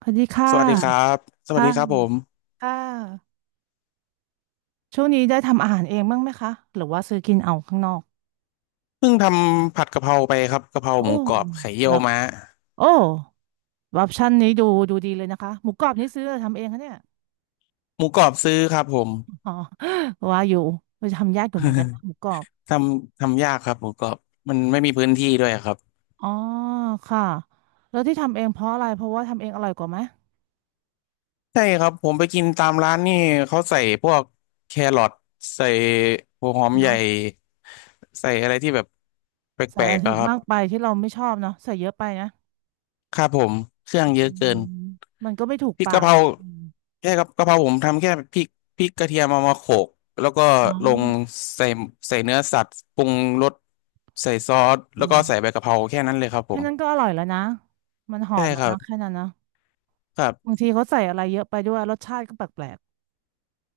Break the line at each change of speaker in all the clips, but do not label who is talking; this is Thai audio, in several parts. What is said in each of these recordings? สวัสดีค่ะ
สวัสดีครับสวัส
ค่ะ
ดีครับผม
ค่ะช่วงนี้ได้ทำอาหารเองบ้างไหมคะหรือว่าซื้อกินเอาข้างนอก
เพิ่งทำผัดกะเพราไปครับกะเพรา
โอ้
หมูกรอบไข่เยี่
เห
ย
ร
ว
อ
ม้า
โอ้ออปชั่นนี้ดูดีเลยนะคะหมูกรอบนี่ซื้อหรือทำเองคะเนี่ย
หมูกรอบซื้อครับผม
อ๋อว่าอยู่เราจะทำยากอยู่เหมือนกันนะหมูกรอบ
ททำยากครับหมูกรอบมันไม่มีพื้นที่ด้วยครับ
อ๋อค่ะแล้วที่ทำเองเพราะอะไรเพราะว่าทำเองอร่อยกว่าไหม
ใช่ครับผมไปกินตามร้านนี่เขาใส่พวกแครอทใส่หัวหอมใหญ่
เนาะ
ใส่อะไรที่แบบแป
ใส่
ล
อะไร
กๆ
ที่
อะครับ
มากไปที่เราไม่ชอบเนาะใส่เยอะไปนะ
ครับผมเครื่อง
อื
เยอะเกิน
มมันก็ไม่ถูก
พริก
ปา
กะ
ก
เพรา
นะอม
แค่กับกะเพราผมทำแค่พริกพริกกระเทียมเอามาโขลกแล้วก็
อ๋อ
ลงใส่ใส่เนื้อสัตว์ปรุงรสใส่ซอส
อื
แล้วก็
ม
ใส่ใบกะเพราแค่นั้นเลยครับผ
แค่
ม
นั้นก็อร่อยแล้วนะ มันหอ
ใช่
มแล้
ค
ว
รั
นะ
บ
แค่นั้นนะ
ครับ
บางทีเขาใส่อะไรเยอะไปด้วยรสชาติก็แปลก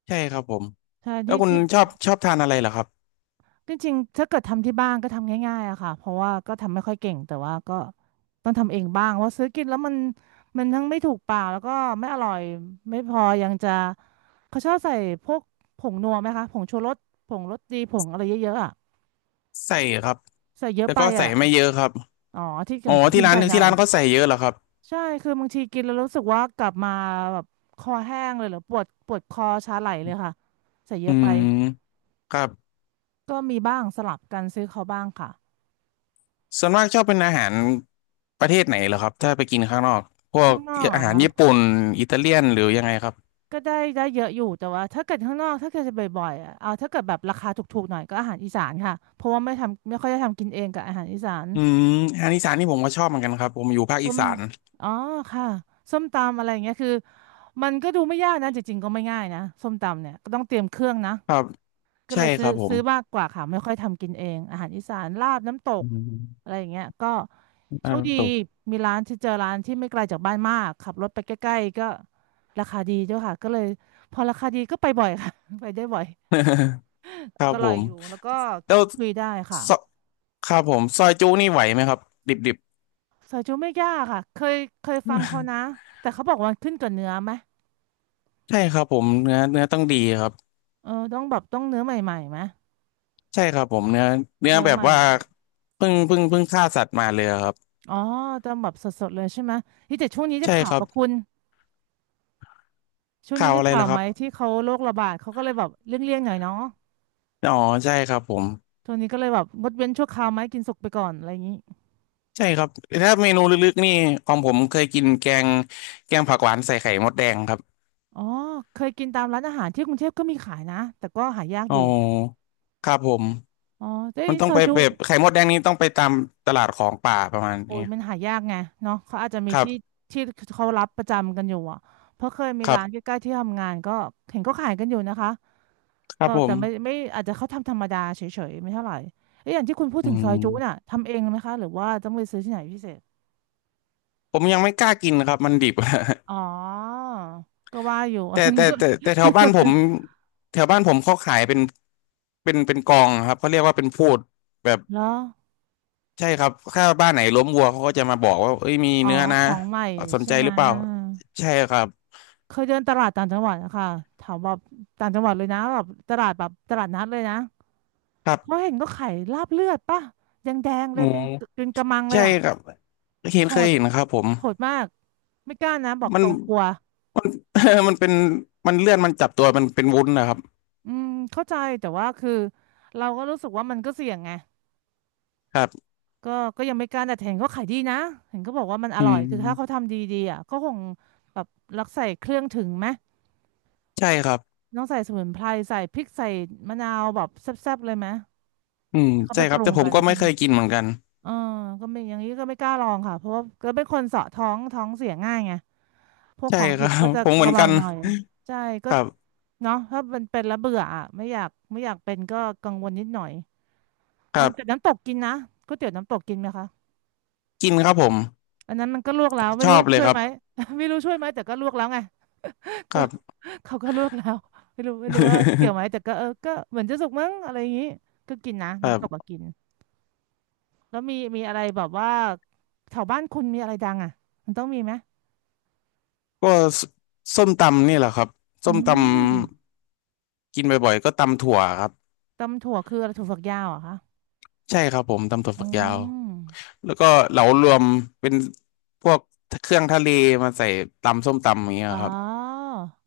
ใช่ครับผม
ๆใช่
แล้ว
ที่
คุณ
ที่
ชอบทานอะไรเหรอครับ
จริงๆถ้าเกิดทำที่บ้านก็ทำง่ายๆอะค่ะเพราะว่าก็ทำไม่ค่อยเก่งแต่ว่าก็ต้องทำเองบ้างเพราะซื้อกินแล้วมันทั้งไม่ถูกปากแล้วก็ไม่อร่อยไม่พอยังจะเขาชอบใส่พวกผงนัวไหมคะผงชูรสผงรสดีผงอะไรเยอะๆอะ
ใส่ครับ
ใส่เยอะ
แต่
ไป
ก็ใส่
อะ
ไม่เยอะครับ
อ๋อที่อ
อ๋อ
ย่าง
ที่
คุณ
ร้าน
ใส่หน่
ที่
อย
ร้านเขาใส่เยอะเหรอครับ
ใช่คือบางทีกินแล้วรู้สึกว่ากลับมาแบบคอแห้งเลยเหรือปวดปวดคอชาไหลเลยค่ะใส่เย
อื
อะไป
มครับ
ก็มีบ้างสลับกันซื้อเขาบ้างค่ะ
ส่วนมากชอบเป็นอาหารประเทศไหนเหรอครับถ้าไปกินข้างนอกพว
ข้า
ก
งนอกเหร
อา
อ
หาร
คะ
ญี่ปุ่นอิตาเลียนหรือยังไงครับ
ก็ได้ได้เยอะอยู่แต่ว่าถ้าเกิดข้างนอกถ้าเกิดจะบ่อยๆอะเอาถ้าเกิดแบบราคาถูกๆหน่อยก็อาหารอีสานค่ะเพราะว่าไม่ทำไม่ค่อยได้ทำกินเองกับอาหารอีสาน
อืมอาหารอีสานนี่ผมก็ชอบเหมือนกันครับผมอยู่ภาค
ต้
อี
ม
สาน
อ๋อค่ะส้มตำอะไรอย่างเงี้ยคือมันก็ดูไม่ยากนะจริงๆก็ไม่ง่ายนะส้มตำเนี่ยก็ต้องเตรียมเครื่องนะ
ครับ
ก็
ใช่
เลย
ค
ซื้อ
รับผม
ซื้อมากกว่าค่ะไม่ค่อยทำกินเองอาหารอีสานลาบน้ำต
อื
ก
ม
อะไรอย่างเงี้ยก็โช
อาร
ค
ม
ดี
ณ์ตก
มีร้านที่เจอร้านที่ไม่ไกลจากบ้านมากขับรถไปใกล้ๆก็ราคาดีด้วยค่ะก็เลยพอราคาดีก็ไปบ่อยค่ะ ไปได้บ่อย
ครับ
ก็อ
ผ
ร่อย
ม
อยู่แล้วก็
แล้ว
คุยได้ค่ะ
ซอครับผมซอยจุนี่ไหวไหมครับดิบดิบ
ซอยจุไม่ยากค่ะเคยเคยฟังเขานะ แต่เขาบอกว่ามันขึ้นกับเนื้อไหม
ใช่ครับผมเนื้อต้องดีครับ
เออต้องแบบต้องเนื้อใหม่ๆไหม
ใช่ครับผมเนื้อเนื้อ
เนื้อ
แบ
ให
บ
ม่
ว่าเพิ่งฆ่าสัตว์มาเลยครับ
อ๋อต้องแบบสดๆเลยใช่ไหมที่แต่ช่วงนี้จะ
ใช่
ข่า
ค
ว
รั
ป
บ
ระคุณ ช่วง
ข่า
นี้
ว
ได้
อะไร
ข่าว
ล่ะค
ไห
รั
ม
บ
ที่เขาโรคระบาดเขาก็เลยแบบเลี่ยงๆหน่อยเนาะ
อ๋อใช่ครับผม
ช่วงนี้ก็เลยแบบงดเว้นชั่วคราวไหมกินสุกไปก่อนอะไรอย่างนี้
ใช่ครับถ้าเมนูลึกๆนี่ของผมเคยกินแกงแกงผักหวานใส่ไข่มดแดงครับ
อ๋อเคยกินตามร้านอาหารที่กรุงเทพก็มีขายนะแต่ก็หายาก
อ๋
อ
อ
ยู่
ครับผม
อ๋อแต่
มัน
ไอ้
ต้อ
ซ
ง
อ
ไป
ยจุ
แบบไข่มดแดงนี้ต้องไปตามตลาดของป่าประมาณ
โอ้
นี้
ยมันหายากไงเนาะเขาอาจจะมี
ครั
ที่
บ
ที่เขารับประจำกันอยู่อ่ะเพราะเคยมี
ครั
ร้านใก
บ
ล้ๆที่ทำงานก็เห็นก็ขายกันอยู่นะคะ
ครับ
ก็
ผ
แต่ไม่
ม
ไม่อาจจะเขาทำธรรมดาเฉยๆไม่เท่าไหร่เอ้ยอย่างที่คุณพูด
อื
ถึงซอยจุน่ะ
ม
ทำเองไหมคะหรือว่าต้องไปซื้อที่ไหนพิเศษ
ผมยังไม่กล้ากินครับมันดิบ
อ๋อ ก็ว่าอยู่
แต่
อันนี้
แต่
ก็
แต่แต่แถ
ที่
วบ้า
ฝึ
น
ก
ผมแถวบ้านผมเขาขายเป็นเป็นกองครับเขาเรียกว่าเป็นพูดแบบ
แล้ว
ใช่ครับถ้าบ้านไหนล้มวัวเขาก็จะมาบอกว่าเอ้ยมี
อ๋อ
เนื้อนะ
ของใหม่
สน
ใช่
ใจ
ไหม
หรือเปล่าใช่ครับ
เคยเดินตลาดต่างจังหวัดนะคะแถวแบบต่างจังหวัดเลยนะแบบตลาดแบบตลาดนัดเลยนะ
ครั
เขา
บ
เห็นก็ขายลาบเลือดป่ะแดงๆ
ห
เล
มู
ยเป็นเป็นกะมังเล
ใช่
ยอ่ะ
ครับเห็น
โห
เคย
ด
เห็นครับผม
โหดมากไม่กล้านะบอก
มั
ต
น
รงกลัว
มัน มันเป็นมันเลื่อนมันจับตัวมันเป็นวุ้นนะครับ
อืมเข้าใจแต่ว่าคือเราก็รู้สึกว่ามันก็เสี่ยงไง
ครับ
ก็ก็ยังไม่กล้าแต่เห็นก็ขายดีนะ เห็นก็บอกว่ามันอ
อื
ร่อยคือถ้าเขา
ม
ทำดีๆอ่ะก็คงแบบรักใส่เครื่องถึงไหม
ใช่ครับ
ต้องใส่สมุนไพรใส่พริกใส่มะนาวแบบแซ่บๆเลยไหม
อืม
ให้เขา
ใช่
ไป
ค
ป
รับ
รุ
แต่
ง
ผ
กั
ม
น
ก็
ใช่
ไม่
ไหม
เคยกินเหมือนกัน
เออก็ไม่อย่างนี้ก็ไม่กล้าลองค่ะ เพราะว่าก็เป็นคนเสาะท้องเสียง่ายไง พวก
ใช่
ของ
ค
ดิ
รั
บ
บ
ก็จะ
ผมเหมือ
ระ
น
วั
กั
ง
น
หน่อยใช่ก็
ครับ
เนาะถ้ามันเป็นแล้วเบื่ออ่ะไม่อยากเป็นก็กังวลนิดหน่อย
ครั
น้ำแต่
บ
น้ำตกกินนะก๋วยเตี๋ยวน้ำตกกินไหมคะ
กินครับผม
อันนั้นมันก็ลวกแล้วไม่
ชอ
รู้
บเลย
ช่วย
ครั
ไห
บ
ม ไม่รู้ช่วยไหมแต่ก็ลวกแล้วไง
ค
ก็
รับ
เขาก็ลวกแล้วไม่รู้ว่าเกี่ยวไหมแต่ ก็เออก็เหมือนจะสุกมั้งอะไรอย่างนี้ก็กินนะ
ครั
น้ำต
บ
กก็กินแล้วมีอะไรแบบว่าแถวบ้านคุณมีอะไรดังอ่ะมันต้องมีไหม
ก็สส้มตำนี่แหละครับ
อื
ส้มตำ
ม
กินบ่อยๆก็ตำถั่วครับ
ตำถั่วคืออะไรถั่วฝักยาวเหรอคะ
ใช่ครับผมตำถั่ว
อื
ฝักยาว
ม
แล้วก็เหลารวมเป็นพวกเครื่องทะเลมาใส่ตำส้มตำอย่างเงี้ย
อ๋อ
ครับ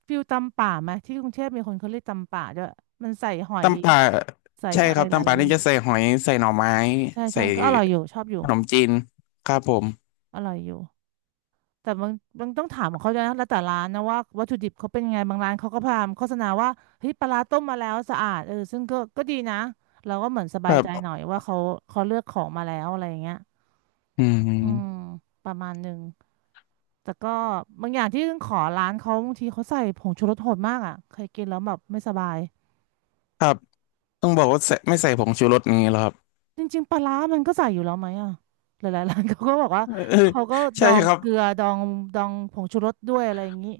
ฟิลตำป่าไหมที่กรุงเทพมีคนเขาเรียกตำป่าด้วยมันใส่หอย
ตำป่า
ใส่
ใช่
อะ
ค
ไร
รับ
ห
ตำป่า
ลายๆอ
นี่
ย่าง
จะใส่หอยใส่หน่อไม้
ใช่ใช่
ใส่
ก็อร่อยอยู่ชอบอยู่
ขนมจีนครับผม
อร่อยอยู่ แต่บางต้องถามของเขาด้วยนะแล้วแต่ร้านนะว่าวัตถุดิบเขาเป็นยังไงบางร้านเขาก็พยายามโฆษณาว่าเฮ้ยปลาร้าต้มมาแล้วสะอาดเออซึ่งก็ดีนะเราก็เหมือนส
ค
บาย
รั
ใจหน่อย
บ
ว่าเขาเลือกของมาแล้วอะไรอย่างเงี้ย
อื
อืม
ม
ประมาณหนึ่งแต่ก็บางอย่างที่ขอร้านเขาบางทีเขาใส่ผงชูรสโหดมากอ่ะเคยกินแล้วแบบไม่สบาย
ครับต้องบอกว่าใส่ไม่ใส่ผงชูรสนี้เหรอครับ
จริงๆปลาร้ามันก็ใส่อยู่แล้วไหมอ่ะหลายๆร้านเขาก็บอกว่า
เออ
เขาก็ด
ใช่
อง
ครับ
เกลือดองดองผงชูรสด้วยอะไรอย่างงี้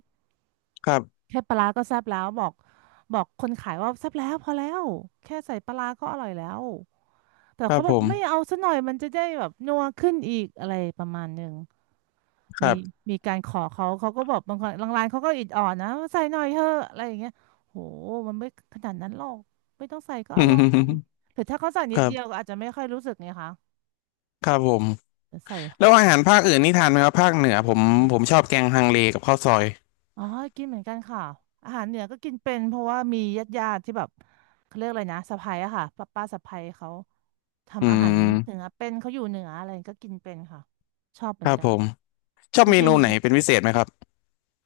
ครับ
แค่ปลาร้าก็แซ่บแล้วบอกคนขายว่าแซ่บแล้วพอแล้วแค่ใส่ปลาร้าก็อร่อยแล้วแต่
ครั
เขา
บ
บ
ผ
อก
ม
ไม่เอาซะหน่อยมันจะได้แบบนัวขึ้นอีกอะไรประมาณหนึ่ง
ค
มี
รับ
มีการขอเขาก็บอกบางคนบางร้านเขาก็อิดออดนะว่าใส่หน่อยเถอะอะไรอย่างเงี้ยโหมันไม่ขนาดนั้นหรอกไม่ต้องใส่ก็
อื
อร่อย
ม
หรือถ้าเขาใส่
ค
นิด
รั
เดียว
บ
ก็อาจจะไม่ค่อยรู้สึกไงคะ
ครับผม
แต่ใส่ห
แล้
อ
ว
ด
อา
หอ
หาร
ม
ภาคอื่นนี่ทานไหมครับภาคเหนือผมชอบแกงฮังเลกับข้าวซอย
อ๋อกินเหมือนกันค่ะอาหารเหนือก็กินเป็นเพราะว่ามีญาติที่แบบเขาเรียกอะไรนะสะใภ้อะค่ะป้าสะใภ้เขา
อื
ทำอาหารเหนือ
ม
เป็นเขาอยู่เหนืออะไรก็กินเป็นค่ะ ชอบเหมื
ค
อน
รับ
กั
ผ
น
มชอบ
จ
เม
ริ
นู
ง
ไหนเป็นพิเศษไหมครับ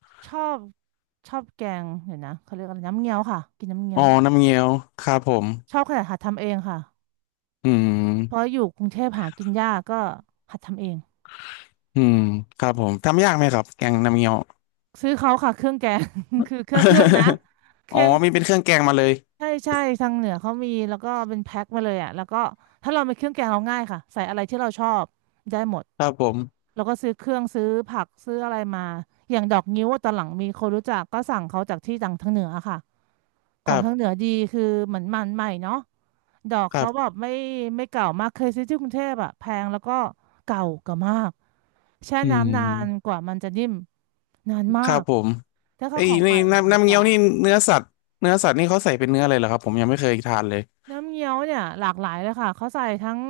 ๆชอบแกงเดี๋ยวนะเขาเรียกอะไรน้ำเงี้ยวค่ะ กินน้ำเงี้
อ๋
ย
อ
ว
น้ำเงี้ยวครับผม
ชอบขนาดหัดทำเองค่ะ
อื
เพราะ
ม
อยู่กรุงเทพหากินยากก็หัดทำเอง
อืมครับผมทำยากไหมครับแกงน้ำเงี้ยว
ซื้อเขาค่ะเครื่องแกง คือเครื่องนะ เค
อ๋อ
รื่อง
มีเป็นเครื่องแกงมาเลย
ใช่ใช่ทางเหนือเขามีแล้วก็เป็นแพ็คมาเลยอ่ะแล้วก็ถ้าเราไปเครื่องแกงเราง่ายค่ะใส่อะไรที่เราชอบได้หมด
ครับผม
แล้วก็ซื้อเครื่องซื้อผักซื้ออะไรมาอย่างดอกงิ้วอะตอนหลังมีคนรู้จักก็สั่งเขาจากที่ทางเหนืออะค่ะข
ค
อง
รั
ทางเหนื
บ
อดีคือเหมือนมันใหม่เนาะดอก
ครั
เขาแบ
บ
บไม่เก่ามากเคยซื้อที่กรุงเทพอ่ะแพงแล้วก็เก่ามากแช่
อื
น้ำนานก
ม
ว่ามันจะนิ่มนานมา
ครับ
ก
ผม
ถ้าเขา
ไอ้
ข
ย
องให
นี่
ม่
น้ำ
ดี
น้ำ
ก
เงี้ยว
ว่า
นี่เนื้อสัตว์เนื้อสัตว์นี่เขาใส่เป็นเนื้อเลยเหรอครับผมยังไม่เคยทานเลย
น้ำเงี้ยวเนี่ยหลากหลายเลยค่ะเขาใส่ทั้ง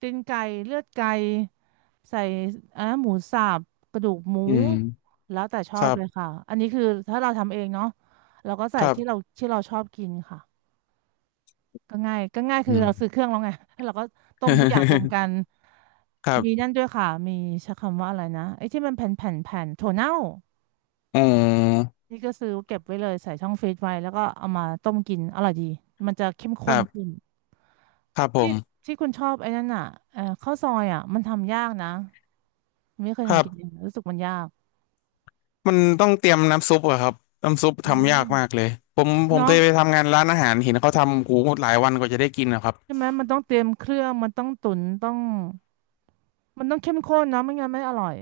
ตีนไก่เลือดไก่ใส่หมูสับกระดูกหมู
อืม
แล้วแต่ชอ
ค
บ
รั
เลยค่ะ
บ
อันนี้คือถ้าเราทำเองเนาะเราก็ใส่
ครั
ที่เรา
บ
ที่เราชอบกินค่ะก็ง่ายคื
อื
อเราซื้
ม
อเครื่องแล้วไง แล้วเราก็ต้มทุกอย่างรวมกัน
ครั
มีนั่
บ
นด้วยค่ะมีใช้คำว่าอะไรนะไอ้ที่มันแผ่นถั่วเน่า
อ๋อ
นี่ก็ซื้อเก็บไว้เลยใส่ช่องฟรีซไว้แล้วก็เอามาต้มกินอร่อยดีมันจะเข้ม
ค
ข้
รั
นขึ้
บ
น
ครับผ
ที่
ม
ที่คุณชอบไอ้นั่นอ่ะข้าวซอยอ่ะมันทำยากนะไม่เคย
ครั
ทำกินเอง
บ
รู้สึกมันยาก
มันต้องเตรียมน้ำซุปอะครับน้ำซุป
อื
ทำยา
ม
กมากเลยผมเค
เนาะ
ยไปทำงานร้านอาหารเห็นเขาทำกูหลายวันกว่าจะได้กินนะครับ
ใช่ไหมมันต้องเตรียมเครื่องมันต้องตุ๋นต้องมันต้องเข้มข้นเนาะไม่งั้นไม่อร่อย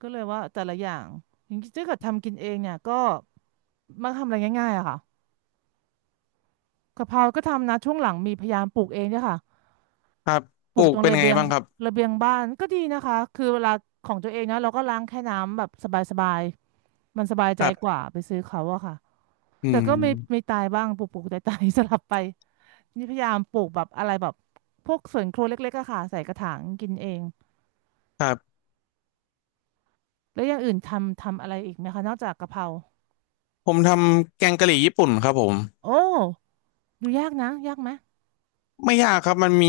ก็เลยว่าแต่ละอย่างอย่างที่เกิดทำกินเองเนี่ยก็มักทำอะไรง่ายๆอะค่ะกะเพราก็ทำนะช่วงหลังมีพยายามปลูกเองเนี่ยค่ะ
ครับ
ป
ป
ลู
ลู
กต
ก
รง
เป็น
ระ
ไง
เบียง
บ้างครับ
ระเบียงบ้านก็ดีนะคะคือเวลาของตัวเองนะเราก็ล้างแค่น้ำแบบสบายๆมันสบาย
ค
ใจ
รั
กว่า
บ
ไปซื้อเขาอะค่ะ
อื
แต่ก็ไม่
ม
ตายบ้างปลูกตาย สลับไปนี่พยายามปลูกแบบอะไรแบบพวกสวนครัวเล็กๆอะค่ะใส่กระถางกินเอง
ครับ
แล้วอย่างอื่นทำอะไรอีกไหมคะนอกจากกะเพรา
ผมทำแกงกะหรี่ญี่ปุ่นครับผม
โอ้ดูยากนะยากไหม
ไม่ยากครับมันมี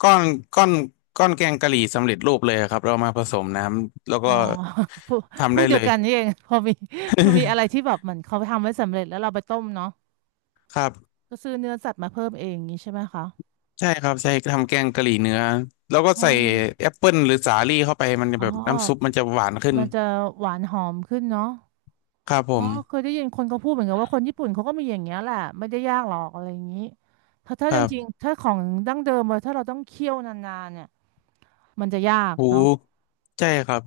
ก้อนก้อนแกงกะหรี่สำเร็จรูปเลยครับเรามาผสมน้ำแล้ว
อ๋อ
ก็
พวกพ
ทำ
ว
ได้
กเดี
เล
ยว
ย
กันนี่เอง พอมีอะไรที่แบบเหมือนเขาทำไว้สำเร็จแล้วเราไปต้มเนาะ
ครับ
ก็ซื้อเนื้อสัตว์มาเพิ่มเองอย่างนี้ใช่ไหมคะ
ใช่ครับใช่ทำแกงกะหรี่เนื้อแล้วก็
อ๋อ
ใส่แอปเปิลหรือสาลี่เข้าไปมันจะ
อ๋อ
แบบน้ำซุปมันจะหวานขึ้น
มันจะหวานหอมขึ้นเนาะ
ครับผ
อ๋อ
ม
เคยได้ยินคนเขาพูดเหมือนกันว่าคนญี่ปุ่นเขาก็มีอย่างเงี้ยแหละไม่ได้ยากหรอกอะไรอย่างนี้ถ้าถ้า
ค
จ
รั
ริง
บ
ๆถ้าของดั้งเดิมอะถ้าเราต้องเคี่ยวนานๆเนี่ยมันจะยาก
หู
เนาะ
ใช่ครับ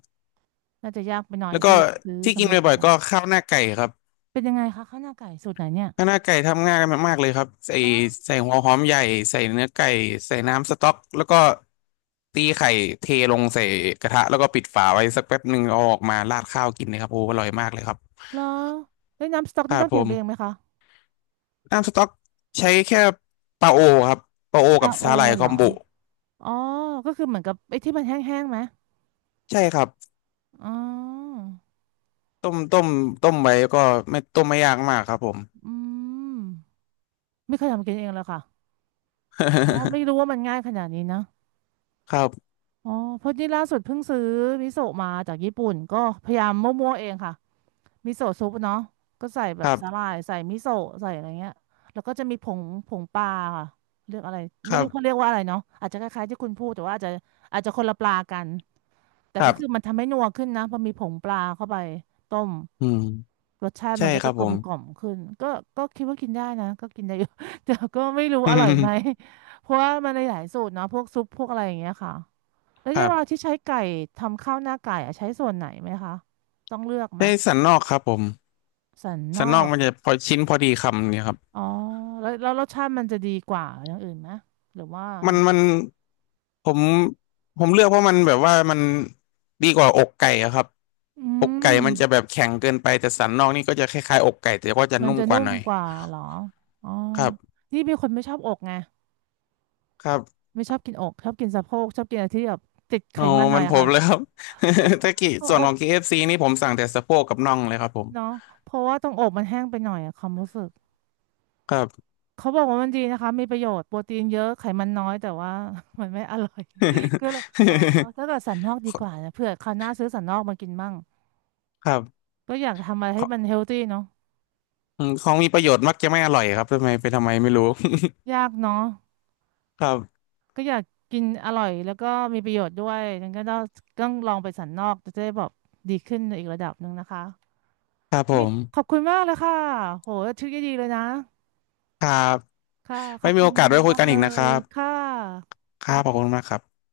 น่าจะยากไปหน่อย
แล้วก็
ซื้อ
ที่กิ
สำ
น
เร็จดี
บ่อ
ก
ยๆ
ว่า
ก็ข้าวหน้าไก่ครับ
เป็นยังไงคะข้าวหน้าไก่สูตรไหนเนี่ย
ข้างหน้าไก่ทำง่ายมากๆเลยครับใส่
แล้ว
ใส่หัวหอมใหญ่ใส่เนื้อไก่ใส่น้ำสต๊อกแล้วก็ตีไข่เทลงใส่กระทะแล้วก็ปิดฝาไว้สักแป๊บหนึ่งเอาออกมาราดข้าวกินเลยครับโอ้อร่อยมากเลยครับ
แล้วเอ้ยน้ำสต๊อก
ค
นี่
รั
ต้
บ
องเต
ผ
รียมเองไหม
ม
คะ
น้ำสต๊อกใช้แค่ปลาโอครับปลาโอ
ซา
กับ
โอ
สาหร่าย
เห
ค
ร
อ
อ
มบุ
อ๋อก็คือเหมือนกับไอ้ที่มันแห้งๆไหม
ใช่ครับ
อ๋อ
ต้มต้มต้มไว้ก็ไม่ยากมากครับผม
อืมไม่เคยทำกินเองเลยค่ะอ๋อไม่รู้ว่ามันง่ายขนาดนี้นะ
ครับ
อ๋อเพราะนี่ล่าสุดเพิ่งซื้อมิโซะมาจากญี่ปุ่นก็พยายามมั่วๆเองค่ะมิโซะซุปเนาะก็ใส่แบ
ค
บ
รั
สาหร่า
บ
ยใส่มิโซะใส่อะไรเงี้ยแล้วก็จะมีผงปลาค่ะเรียกอะไร
ค
ไม่
รั
รู้
บ
เขาเรียกว่าอะไรเนาะอาจจะคล้ายๆที่คุณพูดแต่ว่าอาจจะคนละปลากันแต่
ครั
ก็คือ
บ
มันทำให้นัวขึ้นนะพอมีผงปลาเข้าไปต้ม
อืม
รสชาติ
ใช่
มันก็
ค
จะ
รับ
ก
ผ
ลม
ม
กล่อมขึ้นก็ก็คิดว่ากินได้นะก็กินได้อยู่ แต่ก็ไม่รู้อร่อยไหม เพราะว่ามันหลายๆสูตรเนาะพวกซุปพวกอะไรอย่างเงี้ยค่ะ แล้ว
ค
เย
รั
วลา
บ
ที่ใช้ไก่ทำข้าวหน้าไก่อะใช้ส่วนไหนไหมคะต้องเลือกไหม
ได้สันนอกครับผม
สันน
สั
อ
นนอก
ก
มันจะพอชิ้นพอดีคำเนี่ยครับ
อ๋อแล้วรสชาติมันจะดีกว่าอย่างอื่นไหมหรือว่ายั
มั
ง
น
ไง
มันผมผมเลือกเพราะมันแบบว่ามันดีกว่าอกไก่อะครับ
อื
อก
ม
ไก่มันจะแบบแข็งเกินไปแต่สันนอกนี่ก็จะคล้ายๆอกไก่แต่ก็จะ
มัน
นุ่ม
จะ
ก
นุ่
ว่าห
ม
น่อย
กว่าเหรออ๋อ
ครับ
นี่เป็นคนไม่ชอบอกไง
ครับ
ไม่ชอบกินอกชอบกินสะโพกชอบกินอะไรที่แบบติดไข
โอ้
มันหน่
มั
อย
น
อะ
ผ
ค่ะ
มเลยครับ
โอ
ถ้ากิส่ว
โอ
น
อ
ข
ก
องKFC นี่ผมสั่งแต่สะโพกกับน่องเลยครับผม
เนาะเพราะว่าตรงอกมันแห้งไปหน่อยอะความรู้สึก
ครับ
เขาบอกว่ามันดีนะคะมีประโยชน์โปรตีนเยอะไขมันน้อยแต่ว่า มันไม่อร่อย ก็เลยอ๋อถ้าเกิดสันนอกดีกว่านะเผื่อคราวหน้าซื้อสันนอกมากินมั่ง
ครับ
ก็อยากทำอะไร
ข
ให้
อง
มันเฮลตี้เนาะ
อืมของมีประโยชน์มักจะไม่อร่อยครับทำไมไม่รู้
ยากเนาะ
ครับ
ก็อยากกินอร่อยแล้วก็มีประโยชน์ด้วยงั้นก็ต้องลองไปสันนอกจะได้แบบดีขึ้นในอีกระดับหนึ่งนะคะ
ครับผ
นี่ขอบ
ม
คุณมากเลยค่ะโหชื่อดีๆเลยนะ
ครับ
ค่ะข
ไม่
อบ
มี
คุ
โอ
ณ
กาสไว้คุย
มาก
กัน
เล
อีกนะค
ย
รั
ค่ะ
บ
ขอบ
ค
คุ
รั
ณ
บขอบคุณ
ค่ะ
มากครับ